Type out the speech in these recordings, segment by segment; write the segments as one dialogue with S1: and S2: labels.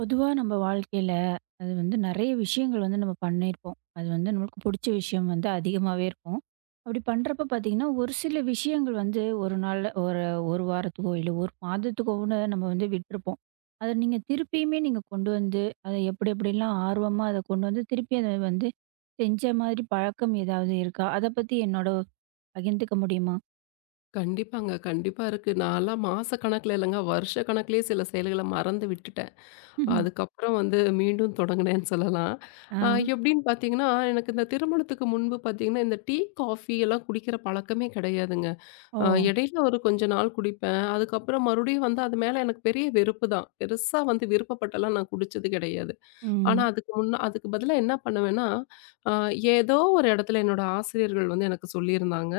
S1: பொதுவா நம்ம வாழ்க்கையில, அது வந்து நெறைய விஷயங்கள் வந்து நம்ம பண்ணியிருப்போம். அது வந்து நம்மளுக்கு புடிச்ச விஷயம் வந்து அதிகமாவே இருக்கும். அப்படி பண்றப்ப பார்த்தீங்கன்னா, ஒரு சில விஷயங்கள் வந்து ஒரு நாள்ல ஒரு 1 வாரத்துக்கோ, இல்ல 1 மாதத்துக்கோன்னு நம்ம வந்து விட்டுருப்போம். அத நீங்க திருப்பியுமே நீங்க கொண்டு வந்து, அத எப்படி எப்படிலாம் ஆர்வமா அத கொண்டு வந்து திருப்பி அத வந்து செஞ்ச மாதிரி பழக்கம் ஏதாவது இருக்கா? அத பத்தி என்னோட பகிர்ந்துக்க முடியுமா?
S2: கண்டிப்பாங்க. கண்டிப்பா இருக்கு. நான்லாம் மாச கணக்குல இல்லங்க, வருஷ கணக்குலயே சில செயல்கள மறந்து விட்டுட்டேன்.
S1: ம்ஹும்.
S2: அதுக்கப்புறம் வந்து மீண்டும் தொடங்குனேன்னு சொல்லலாம்.
S1: ஆ.
S2: அ எப்படின்னு பார்த்தீங்கன்னா, எனக்கு இந்த திருமணத்துக்கு முன்பு பார்த்தீங்கன்னா, இந்த டீ, காஃபி எல்லாம் குடிக்கிற பழக்கமே கிடையாதுங்க.
S1: ஓ!
S2: இடையில ஒரு கொஞ்ச நாள் குடிப்பேன். அதுக்கப்புறம் மறுபடியும் வந்து அது மேல எனக்கு பெரிய வெறுப்பு தான். பெருசா வந்து விருப்பப்பட்டெல்லாம் நான் குடிச்சது கிடையாது. ஆனா
S1: ம்.
S2: அதுக்கு முன்ன அதுக்கு பதிலா என்ன பண்ணுவேன்னா, அ ஏதோ ஒரு இடத்துல என்னோட ஆசிரியர்கள் வந்து எனக்கு சொல்லியிருந்தாங்க.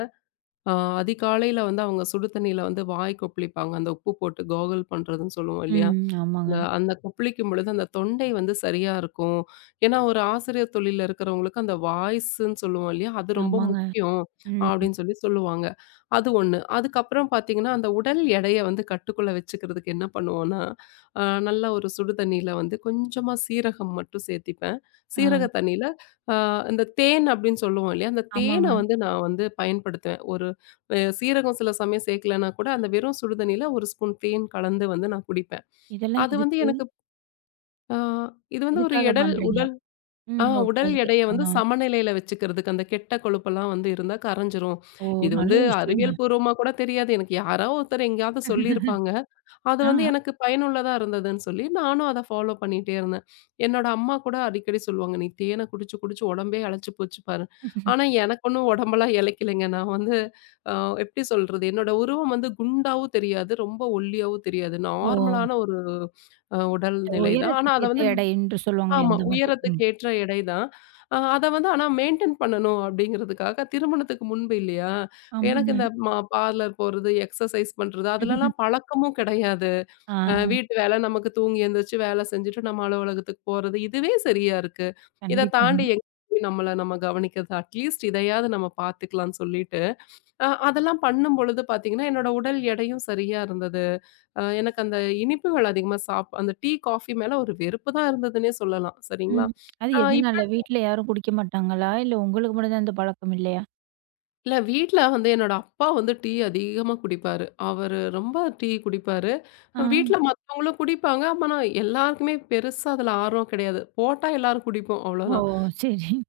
S2: ஆ அதிகாலையில வந்து அவங்க சுடு தண்ணீல வந்து வாய் கொப்பளிப்பாங்க. அந்த உப்பு போட்டு கார்கிள் பண்றதுன்னு சொல்லுவோம் இல்லையா?
S1: ம். ஆமாங்க.
S2: அந்த அந்த கொப்பளிக்கும் பொழுது அந்த தொண்டை வந்து சரியா இருக்கும். ஏன்னா, ஒரு ஆசிரியர் தொழில்ல இருக்கிறவங்களுக்கு அந்த வாய்ஸ்ன்னு சொல்லுவோம் இல்லையா? அது ரொம்ப
S1: ஆமாங்க.
S2: முக்கியம்
S1: ம்.
S2: அப்படின்னு சொல்லி சொல்லுவாங்க. அது ஒண்ணு. அதுக்கப்புறம் பார்த்தீங்கன்னா, அந்த உடல் எடைய வந்து கட்டுக்குள்ள வச்சுக்கிறதுக்கு என்ன பண்ணுவோம்னா, நல்லா ஒரு சுடு தண்ணீல வந்து கொஞ்சமா சீரகம் மட்டும் சேர்த்திப்பேன்.
S1: ஆ.
S2: சீரக தண்ணீல அ இந்த தேன் அப்படின்னு சொல்லுவோம் இல்லையா? அந்த தேனை
S1: ஆமாங்க.
S2: வந்து நான் வந்து பயன்படுத்துவேன். ஒரு சீரகம் சில சமயம் சேர்க்கலன்னா கூட அந்த வெறும் சுடு தண்ணீல ஒரு ஸ்பூன் தேன் கலந்து வந்து நான் குடிப்பேன்.
S1: இதெல்லாம்
S2: அது வந்து
S1: எதுக்கு?
S2: எனக்கு ஆ இது வந்து ஒரு
S1: எதுக்காக
S2: எடல்
S1: பண்றீங்க?
S2: உடல்
S1: ம். ஓகே,
S2: உடல்
S1: ஓகே.
S2: எடைய
S1: ஆ.
S2: வந்து சமநிலையில வச்சுக்கிறதுக்கு அந்த கெட்ட கொழுப்பெல்லாம் வந்து இருந்தா கரைஞ்சிரும்.
S1: ஓ!
S2: இது
S1: நல்ல
S2: வந்து
S1: விஷயங்க.
S2: அறிவியல் பூர்வமா கூட தெரியாது. எனக்கு யாரோ ஒருத்தர் எங்கேயாவது சொல்லியிருப்பாங்க. அது வந்து
S1: ஆ.
S2: எனக்கு பயனுள்ளதா இருந்ததுன்னு சொல்லி, நானும் அத ஃபாலோ பண்ணிட்டே இருந்தேன். என்னோட அம்மா கூட அடிக்கடி சொல்லுவாங்க, "நீ தேனை குடிச்சு, குடிச்சு உடம்பே இளைச்சு போச்சு பாரு." ஆனா எனக்கு ஒண்ணும் உடம்பெல்லாம் இளைக்கலைங்க. நான் வந்து அ எப்படி சொல்றது? என்னோட உருவம் வந்து குண்டாவும் தெரியாது, ரொம்ப ஒல்லியாவும் தெரியாது.
S1: ஓ!
S2: நார்மலான ஒரு
S1: இந்த
S2: உடல்நிலை தான். ஆனா
S1: உயரத்துக்கு
S2: அத
S1: ஏத்த
S2: வந்து
S1: எடை என்று சொல்லுவாங்களே
S2: ஆமா.
S1: அந்த மாதிரி.
S2: உயரத்துக்கு
S1: ம்.
S2: ஏற்ற எடை தான். அத வந்து ஆனா மெயின்டெயின் பண்ணணும் அப்படிங்கிறதுக்காக, திருமணத்துக்கு முன்பு இல்லையா? எனக்கு
S1: ஆமாங்க.
S2: இந்த பார்லர் போறது, எக்ஸர்சைஸ் பண்றது, அதுலலாம் பழக்கமும் கிடையாது.
S1: ஆ.
S2: வீட்டு வேல நமக்கு தூங்கி எந்திரிச்சு வேல செஞ்சுட்டு நம்ம அலுவலகத்துக்கு போறது. இதுவே சரியா இருக்கு. இத
S1: கண்டிப்பாங்க.
S2: தாண்டி எங்க போய் நம்ம கவனிக்கிறது? அட்லீஸ்ட் இதையாவது நம்ம பார்த்துக்கலாம்னு சொல்லிட்டு, அதெல்லாம் பண்ணும் பொழுது பார்த்தீங்கன்னா, என்னோட உடல் எடையும் சரியா இருந்தது. எனக்கு அந்த இனிப்புகள் அதிகமா அந்த டீ, காஃபி மேல ஒரு வெறுப்பு தான் இருந்ததுன்னே சொல்லலாம். சரிங்களா?
S1: ம். அது
S2: அ
S1: எதனால? வீட்ல யாரும் குடிக்க மாட்டாங்களா? இல்ல உங்களுக்கு மட்டும் தான் இந்த பழக்கம் இல்லையா?
S2: இல்ல வீட்ல வந்து என்னோட அப்பா வந்து டீ அதிகமா குடிப்பாரு. அவரு ரொம்ப டீ குடிப்பாரு. வீட்ல
S1: ஆ.
S2: மத்தவங்களும் குடிப்பாங்க. ஆனா எல்லாருக்குமே பெருசா அதுல ஆர்வம் கிடையாது. போட்டா எல்லாரும் குடிப்போம்
S1: ஓ!
S2: அவ்வளோதான்.
S1: சரி.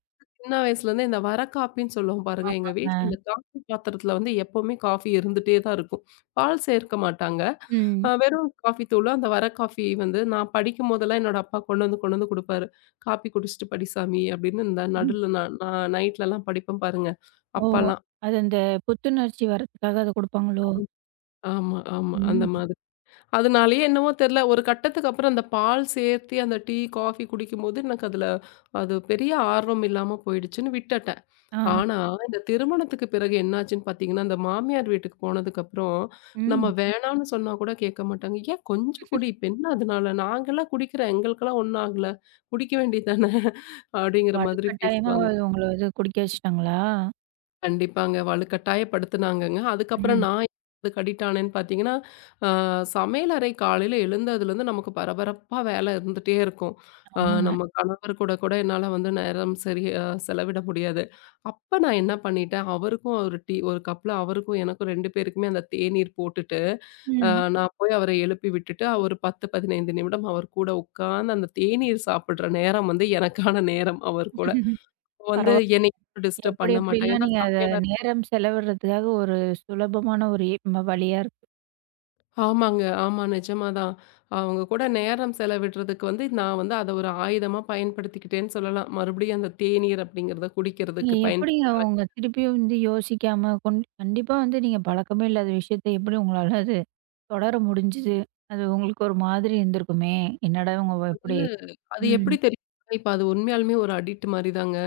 S2: சின்ன வயசுலேருந்து இந்த வர காப்பின்னு சொல்லுவோம் பாருங்க. எங்க வீட்ல இந்த
S1: ஆமாங்க.
S2: காஃபி பாத்திரத்துல வந்து எப்பவுமே காஃபி இருந்துட்டே தான் இருக்கும். பால் சேர்க்க மாட்டாங்க.
S1: ம்.
S2: வெறும் காஃபி தூளு, அந்த வர காஃபி வந்து நான் படிக்கும்போதெல்லாம் என்னோட அப்பா கொண்டு வந்து குடுப்பாரு. "காப்பி குடிச்சிட்டு படி சாமி" அப்படின்னு இந்த
S1: ம்.
S2: நடுல நான் நான் நைட்லலாம் படிப்பேன் பாருங்க.
S1: ஓ!
S2: அப்பலாம்.
S1: அது அந்த புத்துணர்ச்சி வர்றதுக்காக அத குடுப்பாங்களோ?
S2: ஆமா, ஆமா. அந்த
S1: ம்.
S2: மாதிரி. அதனாலயே என்னவோ தெரியல, ஒரு கட்டத்துக்கு அப்புறம் அந்த பால் சேர்த்தி அந்த டீ, காஃபி குடிக்கும்போது எனக்கு அதுல அது பெரிய ஆர்வம் இல்லாம போயிடுச்சுன்னு விட்டுட்டேன்.
S1: ஆ.
S2: ஆனா, இந்த திருமணத்துக்கு பிறகு என்னாச்சுன்னு பார்த்தீங்கன்னா, அந்த மாமியார் வீட்டுக்கு போனதுக்கப்புறம், நம்ம
S1: ம்.
S2: வேணான்னு சொன்னா கூட கேட்க மாட்டாங்க. "ஏன் கொஞ்சம் குடி, இப்ப என்ன அதனால? நாங்கலாம் குடிக்கிறோம், எங்களுக்கெல்லாம் ஒண்ணும் ஆகல. குடிக்க வேண்டியது தானே" அப்படிங்கிற மாதிரி
S1: வலுக்கட்டாயமா
S2: பேசுவாங்க.
S1: உங்கள இது குடிக்க வச்சுட்டாங்களா?
S2: கண்டிப்பாங்க. வலுக்கட்டாயப்படுத்துனாங்கங்க. அதுக்கப்புறம்
S1: ம்.
S2: நான் அதுக்கு அடிக்ட் ஆனேன்னு பார்த்தீங்கன்னா, அ சமையலறை காலையில எழுந்ததுலேருந்து நமக்கு பரபரப்பா வேலை இருந்துட்டே இருக்கும். அ
S1: ஆமாங்க.
S2: நம்ம கணவர் கூட கூட என்னால வந்து நேரம் சரியா செலவிட முடியாது. அப்ப நான் என்ன பண்ணிட்டேன், அவருக்கும் ஒரு டீ ஒரு கப்ல அவருக்கும் எனக்கும் 2 பேருக்குமே அந்த தேநீர் போட்டுட்டு, அ
S1: ம்.
S2: நான் போய் அவர எழுப்பி விட்டுட்டு, ஒரு 10, 15 நிமிடம் அவர் கூட உட்கார்ந்து அந்த தேநீர் சாப்பிடுற நேரம் வந்து எனக்கான நேரம் அவர் கூட. வந்து
S1: பரவால்ல.
S2: என்னை டிஸ்டர்ப்
S1: எப்படி
S2: பண்ண மாட்டாங்க.
S1: எப்படிலாம்
S2: ஏன்னா
S1: நீங்க அத
S2: சமையலறை
S1: நேரம் செலவிடுறதுக்காக ஒரு சுலபமான ஒரு எ ம வழியா இருக்கு.
S2: ஆமாங்க. ஆமா. நிஜமா தான். அவங்க கூட நேரம் செலவிடுறதுக்கு வந்து நான் வந்து அத ஒரு ஆயுதமா பயன்படுத்திக்கிட்டேன்னு சொல்லலாம். மறுபடியும் அந்த தேநீர் அப்படிங்கிறத
S1: நீங்க
S2: குடிக்கிறதுக்கு பயன்
S1: எப்படிங்க உங்க திருப்பியும் வந்து யோசிக்காம கண்டிப்பா வந்து நீங்க பழக்கமே இல்லாத விஷயத்த எப்படி உங்களால அது தொடர முடிஞ்சுது? அது உங்களுக்கு ஒரு மாதிரி இருந்திருக்குமே! என்னடா இவங்க இப்படி
S2: அது
S1: ம்.
S2: எப்படி தெரியும்? இப்ப அது உண்மையாலுமே ஒரு அடிக்ட் மாரி தாங்க.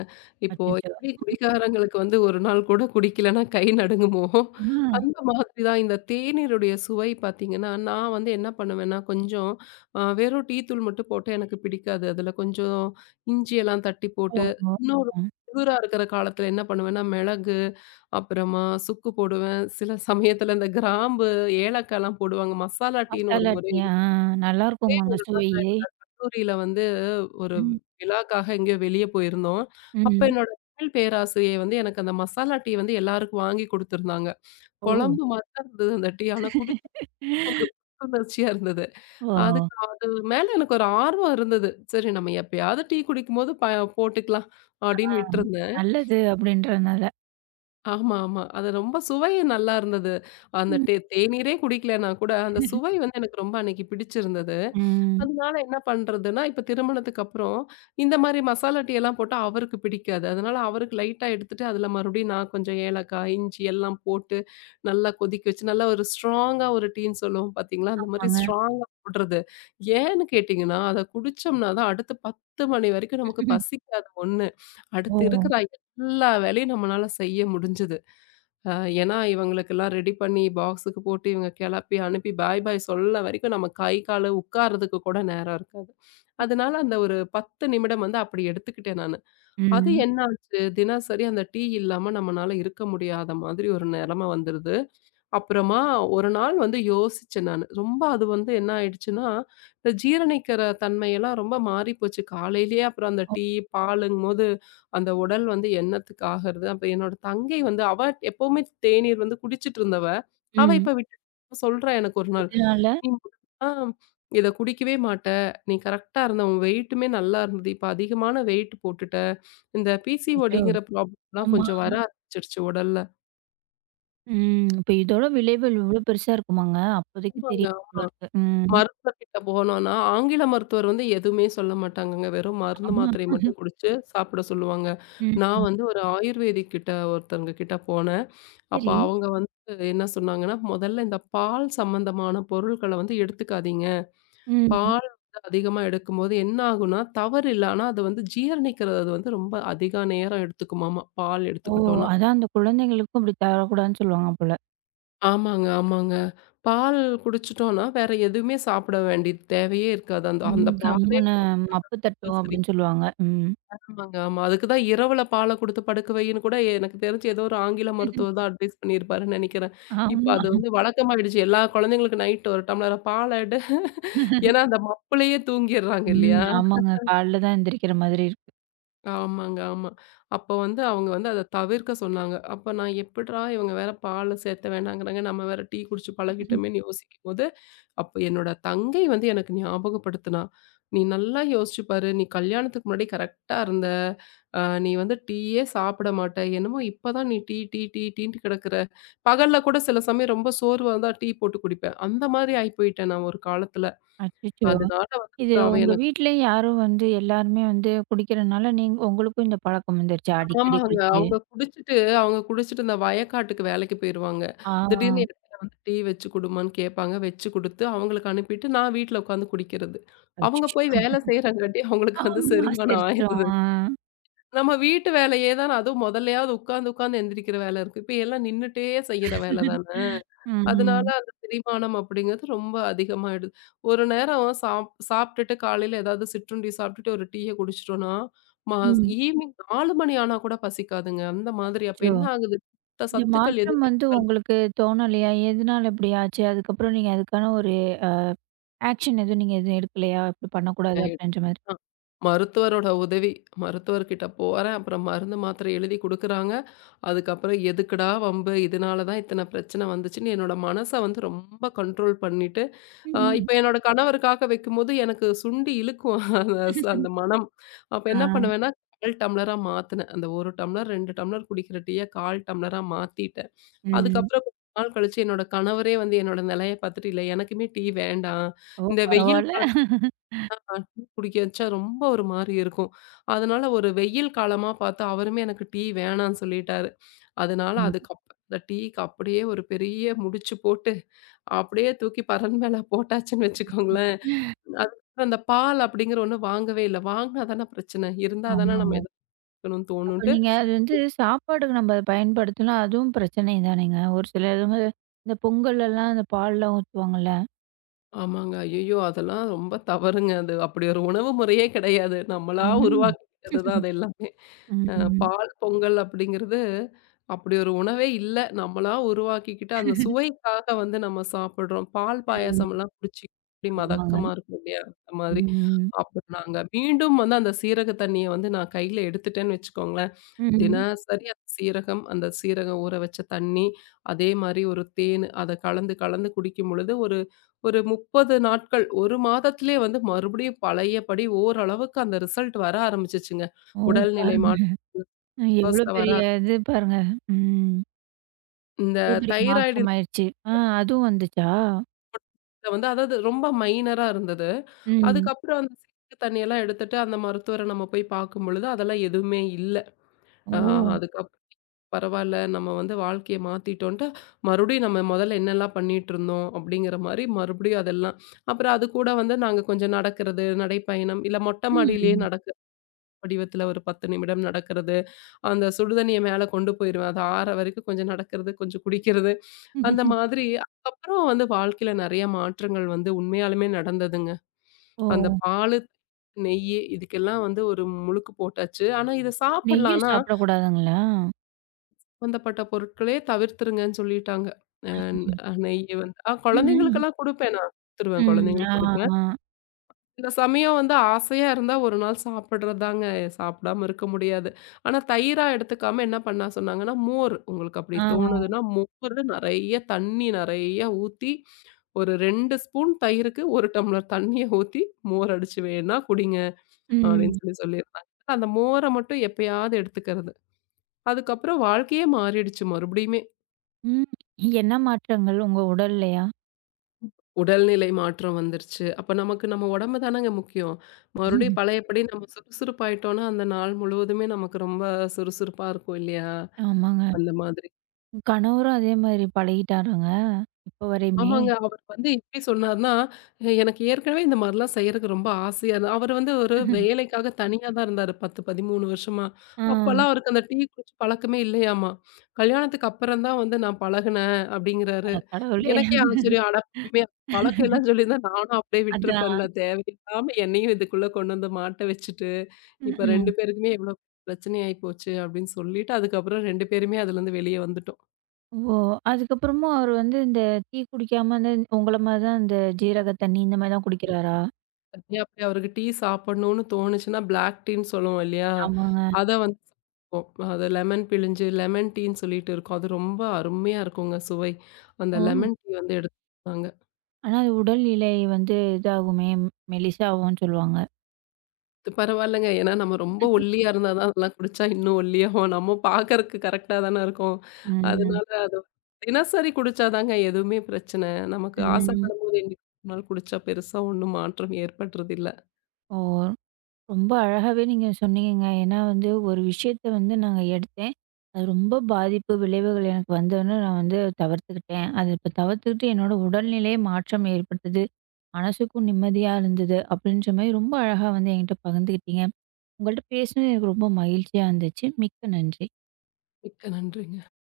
S2: இப்போ
S1: அச்சச்சோ!
S2: எப்படி குடிகாரங்களுக்கு வந்து ஒரு நாள் கூட குடிக்கலன்னா கை நடுங்குமோ,
S1: ஆ.
S2: அந்த மாதிரி தான் இந்த தேநீருடைய சுவை பார்த்தீங்கன்னா, நான் வந்து என்ன பண்ணுவேன்னா, கொஞ்சம் வெறும் டீ தூள் மட்டும் போட்டா எனக்கு பிடிக்காது. அதில கொஞ்சம் இஞ்சியெல்லாம் தட்டி போட்டு,
S1: ஓஹோ!
S2: இன்னொரு
S1: ம்.
S2: குளிரா இருக்கிற காலத்தில என்ன பண்ணுவேன்னா, மிளகு, அப்புறமா சுக்கு போடுவேன். சில சமயத்தில இந்த கிராம்பு, ஏலக்காய்லாம் போடுவாங்க. மசாலா டீன்னு ஒரு
S1: மசாலா
S2: முறை
S1: டீ ஆ நல்லா இருக்குமாங்க சுவையே?
S2: கல்லூரியில வந்து ஒரு
S1: ம்.
S2: விழாக்காக எங்கேயோ வெளிய போயிருந்தோம். அப்ப
S1: ம்.
S2: என்னோட தமிழ் பேராசிரியை வந்து எனக்கு அந்த மசாலா டீ வந்து எல்லாருக்கும் வாங்கி குடுத்துருந்தாங்க.
S1: ஓ!
S2: குழம்பு மாரி தான் இருந்தது அந்த டீ. ஆனா குடிச்சப்போ ஒரு புத்துணர்ச்சியா இருந்தது.
S1: ஓ!
S2: அதுக்கு அது மேல எனக்கு ஒரு ஆர்வம் இருந்தது. சரி நம்ம எப்பயாவது டீ குடிக்கும்போது போட்டுக்கலாம்
S1: ஆ
S2: அப்படின்னு விட்டுருந்தேன்.
S1: நல்லது அப்படின்றனால.
S2: ஆமா, ஆமா. அது ரொம்ப சுவை நல்லா இருந்தது. அந்த டே தேநீரே குடிக்கலன்னா கூட அந்த சுவை வந்து எனக்கு ரொம்ப அன்னைக்கு பிடிச்சிருந்தது.
S1: ம்.
S2: அதனால என்ன பண்றதுன்னா, இப்ப திருமணத்துக்கு அப்புறம், இந்த மாரி மசாலா டீ எல்லாம் போட்டா அவருக்கு பிடிக்காது. அதனால அவருக்கு லைட்டா எடுத்துட்டு, அதுல மறுபடியும் நான் கொஞ்சம் ஏலக்காய், இஞ்சி எல்லாம் போட்டு நல்லா கொதிக்க வச்சு, நல்லா ஒரு ஸ்ட்ராங்கா ஒரு டீன்னு சொல்லுவோம் பார்த்தீங்களா? அந்த மாரி
S1: ஆமாங்க.
S2: ஸ்ட்ராங்கா போடுறது. ஏன்னு கேட்டீங்கன்னா, அத குடிச்சோம்னா தான் அடுத்த 10 மணி வரைக்கும் நமக்கு பசிக்காது 1.
S1: ஓ!
S2: அடுத்து இருக்கிற எல்லா வேலையும் நம்மளால செய்ய முடிஞ்சது. அ ஏன்னா, இவங்களுக்கெல்லாம் ரெடி பண்ணி பாக்ஸுக்கு போட்டு இவங்க கெளப்பி அனுப்பி பாய் பாய் சொல்ல வரைக்கும் நம்ம கை, காலு உட்கார்றதுக்கு கூட நேரம் இருக்காது. அதனால அந்த ஒரு 10 நிமிடம் வந்து அப்படி எடுத்துக்கிட்டேன் நானு. அது
S1: ம்.
S2: என்ன ஆச்சு, தினசரி அந்த டீ இல்லாம நம்மனால இருக்க முடியாத மாதிரி ஒரு நெலம வந்துருது. அப்புறமா ஒரு நாள் வந்து யோசிச்சேன் நானு. ரொம்ப அது வந்து என்ன ஆயிடுச்சுன்னா, இந்த ஜீரணிக்கிற தன்மையெல்லாம் ரொம்ப மாறிப்போச்சு. காலையிலேயே அப்புறம் அந்த
S1: ஓ!
S2: டீ, பாலுங்கும்போது அந்த உடல் வந்து என்னத்துக்கு ஆகுறது? அப்ப என்னோட தங்கை வந்து அவ எப்பவுமே தேநீர் வந்து குடிச்சிட்டு இருந்தவ. அவ
S1: ம்.
S2: இப்ப விட்டு சொல்றா எனக்கு ஒரு நாள்.
S1: இதனால?
S2: நீ ஆ இத குடிக்கவே மாட்ட. நீ கரெக்ட்டா இருந்த. உன் வெயிட்டுமே நல்லா இருந்தது. இப்ப அதிகமான வெயிட் போட்டுட்ட. இந்த
S1: அச்சோ!
S2: பிசிஓடிங்கிற ப்ராப்ளம்லாம்
S1: ஆமா.
S2: கொஞ்சம் வர ஆரம்பிச்சிருச்சு
S1: ம். இப்ப இதோட விளைவுகள் இவ்ளோ பெருசா இருக்குமாங்க? அப்போதைக்கு
S2: உடல்ல.
S1: தெரியாது போல இருக்கு. ம்.
S2: மருத்துவர்கிட்ட போனோம்னா, ஆங்கில மருத்துவர் வந்து எதுவுமே சொல்ல மாட்டாங்கங்க. வெறும் மருந்து மாத்திரைய
S1: ஆமா.
S2: மட்டும் குடிச்சு சாப்பிட சொல்லுவாங்க. நான்
S1: ம்.
S2: வந்து ஒரு ஆயுர்வேதிக் கிட்ட ஒருத்தவங்க கிட்ட போனேன். அப்ப
S1: சரி.
S2: அவங்க வந்து என்ன சொன்னாங்கன்னா, "முதல்ல இந்த பால் சம்மந்தமான பொருட்கள வந்து எடுத்துக்காதீங்க.
S1: ம்.
S2: பால் வந்து அதிகமா எடுக்கும்போது என்ன ஆகும்னா, தவறு இல்ல. ஆனா அது வந்து ஜீரணிக்கிறது அது வந்து ரொம்ப அதிக நேரம் எடுத்துக்குமாமா, பால்
S1: ஓ!
S2: எடுத்துக்கிட்டோம்னா."
S1: அதான் அந்த குழந்தைங்களுக்கும் அப்படி தரக்கூடாதுன்னு சொல்லுவாங்க போல.
S2: ஆமாங்க, ஆமாங்க. பால் குடிச்சுட்டோம்னா, வேற எதுவுமே சாப்பிட வேண்டிய தேவையே இருக்காது. அந்த அந்த
S1: ம்.
S2: பாலே
S1: கம்முனு மப்பு தட்டும்
S2: கம்பல்சரி.
S1: அப்படின்னு சொல்லுவாங்க. ம்.
S2: ஆமாங்க, ஆமா. அதுக்கு தான் இரவுல பால குடுத்து படுக்க வைன்னு கூட எனக்கு தெரிஞ்சு ஏதோ ஒரு ஆங்கில மருத்துவர் தான் அட்வைஸ் பண்ணியிருப்பாருன்னு நெனைக்கிறேன். இப்ப
S1: ஆமா.
S2: அது வந்து வழக்கமாயிடுச்சு. எல்லா குழந்தைங்களுக்கும் நைட் ஒரு டம்ளர் பால் எடு ஏன்னா அந்த மப்புலயே தூங்கிடுறாங்க இல்லையா?
S1: ம். ஆமாங்க. காலைல தான் எந்திரிக்கிற மாதிரி இருக்கு.
S2: ஆமாங்க, ஆமா. அப்போ வந்து அவங்க வந்து அத தவிர்க்க சொன்னாங்க. அப்ப நான் எப்புட்றா இவங்க வேற பால் சேர்த்த வேணாங்கிறாங்க, நம்ம வேற டீ குடிச்சு பழகிட்டோமேன்னு யோசிக்கும்போது, அப்ப என்னோட தங்கை வந்து எனக்கு ஞாபகப்படுத்துனா, "நீ நல்லா யோசிச்சு பாரு. நீ கல்யாணத்துக்கு முன்னாடி கரெக்ட்டா இருந்த. நீ வந்து டீயே சாப்பிட மாட்ட. என்னமோ இப்பதான் நீ டீ, டீ, டீ, டீன்ட்டு கிடக்குற. பகல்ல கூட சில சமயம் ரொம்ப சோர்வா இருந்தா டீ போட்டு குடிப்ப. அந்த மாதிரி ஆயி போயிட்டேன் நான் ஒரு காலத்துல.
S1: அச்சச்சோ!
S2: அதனால
S1: இது
S2: வந்து அவ
S1: உங்க
S2: எனக்கு
S1: வீட்ல யாரும் வந்து எல்லாருமே வந்து குடிக்கிறனால, நீங்க உங்களுக்கும் இந்த பழக்கம் வந்துருச்சா? அடிக்கடி
S2: ஆமாங்க.
S1: குடிச்சு.
S2: அவங்க குடிச்சுட்டு இந்த வயக்காட்டுக்கு வேலைக்கு போயிருவாங்க.
S1: ஆ.
S2: திடீர்னு இடத்துல வந்து டீ வச்சு குடுமான்னு கேட்பாங்க. வச்சு குடுத்து, அவங்களுக்கு அனுப்பிட்டு நான் வீட்ல உட்காந்து குடிக்கிறது. அவங்க
S1: அச்சச்சோ!
S2: போய் வேலை செய்றங்காட்டி அவங்களுக்கு வந்து
S1: ஆமா,
S2: செரிமானம்
S1: செரிச்சிரும்.
S2: ஆயிருது.
S1: ஆ.
S2: நம்ம வீட்டு வேலையே தான அதுவும் முதல்லயாவது உட்காந்து உட்காந்து எந்திரிக்கிற வேலை இருக்கு. இப்ப எல்லாம் நின்னுட்டே செய்யற வேலை தான.
S1: ம்,
S2: அதனால
S1: ம்,
S2: அந்த செரிமானம் அப்படிங்கிறது ரொம்ப அதிகமாயிடுது. ஒரு நேரம் சாப்பிட்டுட்டு காலையில ஏதாவது சிற்றுண்டி சாப்பிட்டுட்டு ஒரு டீய குடிச்சிட்டோம்னா, மா
S1: ம்.
S2: ஈவினிங் 4 மணி ஆனா கூட பசிக்காதுங்க. அந்த மாதிரி அப்ப
S1: அச்சச்சோ!
S2: என்ன ஆகுது?
S1: இந்த
S2: சத்துக்கள்
S1: மாற்றம்
S2: எதுவுமே
S1: வந்து உங்களுக்கு தோணலையா? எதனால இப்படி ஆச்சு? அதுக்கப்புறம் நீங்க அதுக்கான ஒரு ஆக்ஷன் எதுவும் எடுக்கலையா? இப்படி பண்ணக்கூடாது அப்படின்ற மாரி.
S2: அ. மருத்துவரோட உதவி. மருத்துவர்கிட்ட போறேன். அப்புறம் மருந்து, மாத்திரை எழுதி குடுக்குறாங்க. அதுக்கப்புறம் எதுக்குடா வம்பு? இதனால தான் இத்தன பிரச்சனை வந்துச்சுன்னு என்னோட மனச வந்து ரொம்ப கண்ட்ரோல் பண்ணிட்டு,
S1: ம்.
S2: இப்ப என்னோட கணவருக்காக வைக்கும்போது எனக்கு சுண்டி இழுக்கும். அந்த மனம். அப்ப
S1: ஆ.
S2: என்ன பண்ணுவேன்னா, கால் டம்ளரா மாத்துனேன். அந்த 1 டம்ளர், 2 டம்ளர் குடிக்கிற டீய கால் டம்ளரா மாத்திட்டேன்.
S1: ம்.
S2: அதுக்கப்புறம் கொஞ்ச நாள் கழிச்சு என்னோட கணவரே வந்து என்னோட நிலைய பார்த்துட்டு, "இல்ல எனக்குமே டீ வேண்டாம்.
S1: ஓ!
S2: இந்த வெயில்
S1: பரவால்ல.
S2: காலத்துல டீ குடிக்க வச்சா ரொம்ப ஒரு மாரி இருக்கும். அதனால ஒரு வெயில் காலமா பார்த்து அவருமே எனக்கு டீ வேணான்னு சொல்லிட்டாரு. அதனால
S1: ம்.
S2: அதுக்கப்புறம் அந்த டீக்கு அப்படியே ஒரு பெரிய முடிச்சு போட்டு, அப்படியே தூக்கி பரண் மேல போட்டாச்சுன்னு வச்சுக்கோங்களேன். அதுக்கப்புறம் அந்த பால் அப்படிங்கிற ஒண்ணு வாங்கவே இல்ல. வாங்குனா தானே பிரச்சனை. இருந்தா தானே நம்ம
S1: ஆமா.
S2: எதுக்கணும்னு தோணும்.
S1: அப்ப நீங்க அது வந்து சாப்பாடுக்கு நம்ம பயன்படுத்தினா அதுவும் பிரச்சனை தானேங்க. ஒரு சிலவங்க இந்த பொங்கல் எல்லாம் அந்த பால்லாம் ஊத்துவாங்கல்ல.
S2: ஆமாங்க. ஐயய்யோ! அதெல்லாம் ரொம்ப தவறுங்க. அது அப்படி ஒரு உணவு முறையே கிடையாது. நம்மளா
S1: ம்.
S2: உருவாக்கிக்கிட்டது தான் அது எல்லாமே.
S1: ம்.
S2: அ
S1: ம்.
S2: பால் பொங்கல் அப்படிங்கிறது, அப்படி ஒரு உணவே இல்ல. நம்மளா உருவாக்கிக்கிட்டு அந்த சுவைக்காக வந்து நம்ம சாப்பிடுறோம். பால்
S1: ம்.
S2: பாயாசம்லாம் குடிச்சு இப்படி
S1: ஆமாங்க.
S2: மதக்கமா இருக்கும் இல்லையா? அந்த மாதிரி.
S1: ம்.
S2: அப்புறம் நாங்க மீண்டும் வந்து அந்த சீரக தண்ணிய வந்து நான் கையில எடுத்துட்டேன்னு வச்சுக்கோங்களேன்,
S1: ம்.
S2: தினசரி அந்த சீரகம், அந்த சீரகம் ஊற வச்ச தண்ணி, அதே மாரி ஒரு தேனு அத கலந்து கலந்து குடிக்கும் பொழுது ஒரு ஒரு 30 நாட்கள், 1 மாதத்திலே வந்து மறுபடியும் பழையபடி ஓரளவுக்கு அந்த ரிசல்ட் வர ஆரம்பிச்சுச்சுங்க.
S1: ஓ!
S2: உடல்நிலை
S1: பாருங்க. ம். எவ்வளோ
S2: மாற்றத்துல வர
S1: பெரிய
S2: ஆர-
S1: இது பாருங்க. ம்.
S2: இந்த
S1: எவ்வளோ பெரிய
S2: தைராய்டு
S1: மாற்றம் ஆயிருச்சு. ஆ அதுவும் வந்துச்சா?
S2: வந்து அதாவது ரொம்ப மைனரா இருந்தது.
S1: ம்.
S2: அதுக்கப்புறம் அந்த சிக்கு தண்ணியெல்லாம் எடுத்துட்டு அந்த மருத்துவர நம்ம போய் பார்க்கும் பொழுது அதெல்லாம் எதுவுமே இல்ல. ஆ
S1: ஓ!
S2: அதுக்கப்புறம் பரவால்ல நம்ம வந்து வாழ்க்கைய மாத்திட்டோன்ட்டு, மறுபடியும் நம்ம மொதல்ல என்னெல்லாம் பண்ணிட்டுருந்தோம் அப்படிங்கிற மாரி மறுபடியும் அதெல்லாம். அப்புறம் அது கூட வந்து நாங்க கொஞ்சம் நடக்கிறது, நடைப்பயணம் இல்ல மொட்ட மாடியிலேயே
S1: ம்.
S2: நடக்கிறது. வடிவத்துல ஒரு 10 நிமிடம் நடக்கிறது. அந்த சுடுதண்ணீய மேல கொண்டு போயிருவேன். அது ஆற வரைக்கும் கொஞ்சம் நடக்கிறது, கொஞ்சம் குடிக்கிறது. அந்த மாதிரி அதுக்கப்புறம் வந்து வாழ்க்கையில நெறைய மாற்றங்கள் வந்து உண்மையாலுமே நடந்ததுங்க.
S1: ஓ!
S2: அந்த பாலு, நெய்யி இதுக்கெல்லாம் வந்து ஒரு முழுக்கு போட்டாச்சு. ஆனா இத சாப்பிடலாம்.
S1: நெய்யும்
S2: ஆனா
S1: சாப்பிடக்கூடாதுங்களா?
S2: சம்பந்தப்பட்ட பொருட்களே தவிர்த்துருங்கன்னு சொல்லிட்டாங்க.
S1: ம்.
S2: நெய்யி வந்து
S1: ம்.
S2: குழந்தைங்களுக்கெல்லாம் குடுப்பேன் நான். குடுத்துருவேன்
S1: ஆ,
S2: குழந்தைங்களுக்கு குடுப்பேன்.
S1: ஆ,
S2: சில சமயம் வந்து ஆசையா இருந்தா ஒரு நாள் சாப்பிடுறதுதாங்க. சாப்பிடாம இருக்க முடியாது. ஆனா தயிரா எடுத்துக்காம என்ன பண்ண சொன்னாங்கன்னா, மோர் உங்களுக்கு அப்படி
S1: ஆ.
S2: தோணுதுன்னா, மோரு நெறைய தண்ணி நெறைய ஊத்தி, ஒரு 2 ஸ்பூன் தயிருக்கு 1 டம்ளர் தண்ணிய ஊத்தி, மோர் அடிச்சு வேணா குடிங்க அப்படின்னு
S1: ம்.
S2: சொல்லி சொல்லியிருந்தாங்க. அந்த மோர மட்டும் எப்பயாவது எடுத்துக்கிறது. அதுக்கப்புறம் வாழ்க்கையே மாறிடுச்சு மறுபடியுமே.
S1: ம். என்ன மாற்றங்கள் உங்க உடல்லையா?
S2: உடல்நிலை மாற்றம் வந்துருச்சு. அப்ப நமக்கு நம்ம உடம்பு தானங்க முக்கியம். மறுபடியும் பழையபடி நம்ம சுறுசுறுப்பாயிட்டோம்னா, அந்த நாள் முழுவதுமே நமக்கு ரொம்ப சுறுசுறுப்பா இருக்கும் இல்லையா?
S1: ஆமாங்க.
S2: அந்த மாதிரி.
S1: கணவரும் அதே மாரி பழகிட்டாராங்க? இப்ப வரையுமே?
S2: ஆமாங்க. அவர் வந்து எப்படி சொன்னார்ன்னா, எனக்கு ஏற்கனவே இந்த மாரிலாம் செய்றதுக்கு ரொம்ப ஆசையா இருந்தது. அவர் வந்து ஒரு வேலைக்காக தனியா தான் இருந்தாரு 10, 13 வருஷமா.
S1: ஆ.
S2: அப்பலாம் அவருக்கு அந்த டீ குடிச்சு பழக்கமே இல்லையாமா. கல்யாணத்துக்கு அப்புறம் தான் வந்து நான் பழகுனேன் அப்படிங்கிறாரு.
S1: அட கடவுளே!
S2: எனக்கே ஆச்சரியம். அட உண்மையா பழக்கம் இல்லன்னு சொல்லியிருந்தா நானும் அப்படியே விட்டுருப்பேன்ல.
S1: அதான்.
S2: தேவையில்லாம என்னையும் இதுக்குள்ள கொண்டு வந்து மாட்ட வச்சுட்டு, இப்ப
S1: ம்.
S2: 2 பேருக்குமே எவ்வளோ பிரச்சனை ஆயி போச்சு அப்படின்னு சொல்லிட்டு, அதுக்கப்புறம் 2 பேருமே அதுலருந்து வெளிய வந்துட்டோம்.
S1: ஓ! அதுக்கப்புறமும் அவரு வந்து இந்த டீ குடிக்காம வந்து உங்கள மாரி தான் இந்த ஜீரக தண்ணி இந்த மாரி தான் குடிக்கிறாரா?
S2: அப்படியே அப்படியே அவருக்கு டீ சாப்பிடணும்னு தோணுச்சுன்னா, பிளாக் டீன்னு சொல்லுவோம் இல்லையா?
S1: ஆமாங்க.
S2: அத வந்து சாப்பிடுவோம். அது லெமன் பிழிஞ்சு லெமன் டீன்னு சொல்லிட்டு இருக்கும். அது ரொம்ப அருமையா இருக்குங்க சுவை. அந்த
S1: ஓ!
S2: லெமன் டீ வந்து எடுத்தாங்க.
S1: ஆனா அது உடல் நிலை வந்து இதாகுமே, மெலிசாகும்ன்னு சொல்லுவாங்க.
S2: இது பரவாயில்லங்க. ஏன்னா நம்ம ரொம்ப ஒல்லியா இருந்தா தான் அதெல்லாம் குடிச்சா இன்னும் ஒல்லியாவோம். நம்ம பார்க்கறக்கு கரெக்ட்டா தானே இருக்கோம்.
S1: ம்.
S2: அதனால அது தினசரி குடிச்சா தாங்க எதுவுமே பிரச்சனை. நமக்கு
S1: ம்.
S2: ஆசைப்படும்போது என்னைக்கு ஒரு நாள் குடிச்சா பெருசா ஒண்ணும் மாற்றம் ஏற்படுறதில்ல.
S1: ஓ! ரொம்ப அழகாவே நீங்க சொன்னீங்கங்க. ஏன்னா வந்து ஒரு விஷயத்த வந்து நாங்க எடுத்தேன். அது ரொம்ப பாதிப்பு, விளைவுகள் எனக்கு வந்தோனே நான் வந்து தவிர்த்துக்கிட்டேன். அது இப்ப தவிர்த்துக்கிட்டு என்னோட உடல்நிலையே மாற்றம் ஏற்பட்டது. மனசுக்கும் நிம்மதியா இருந்தது. அப்படின்ற மாரி ரொம்ப அழகா வந்து என்கிட்ட பகிர்ந்துக்கிட்டீங்க. உங்கள்ட்ட பேசினது எனக்கு ரொம்ப மகிழ்ச்சியா இருந்துச்சு. மிக்க நன்றி.
S2: மிக்க நன்றிங்க.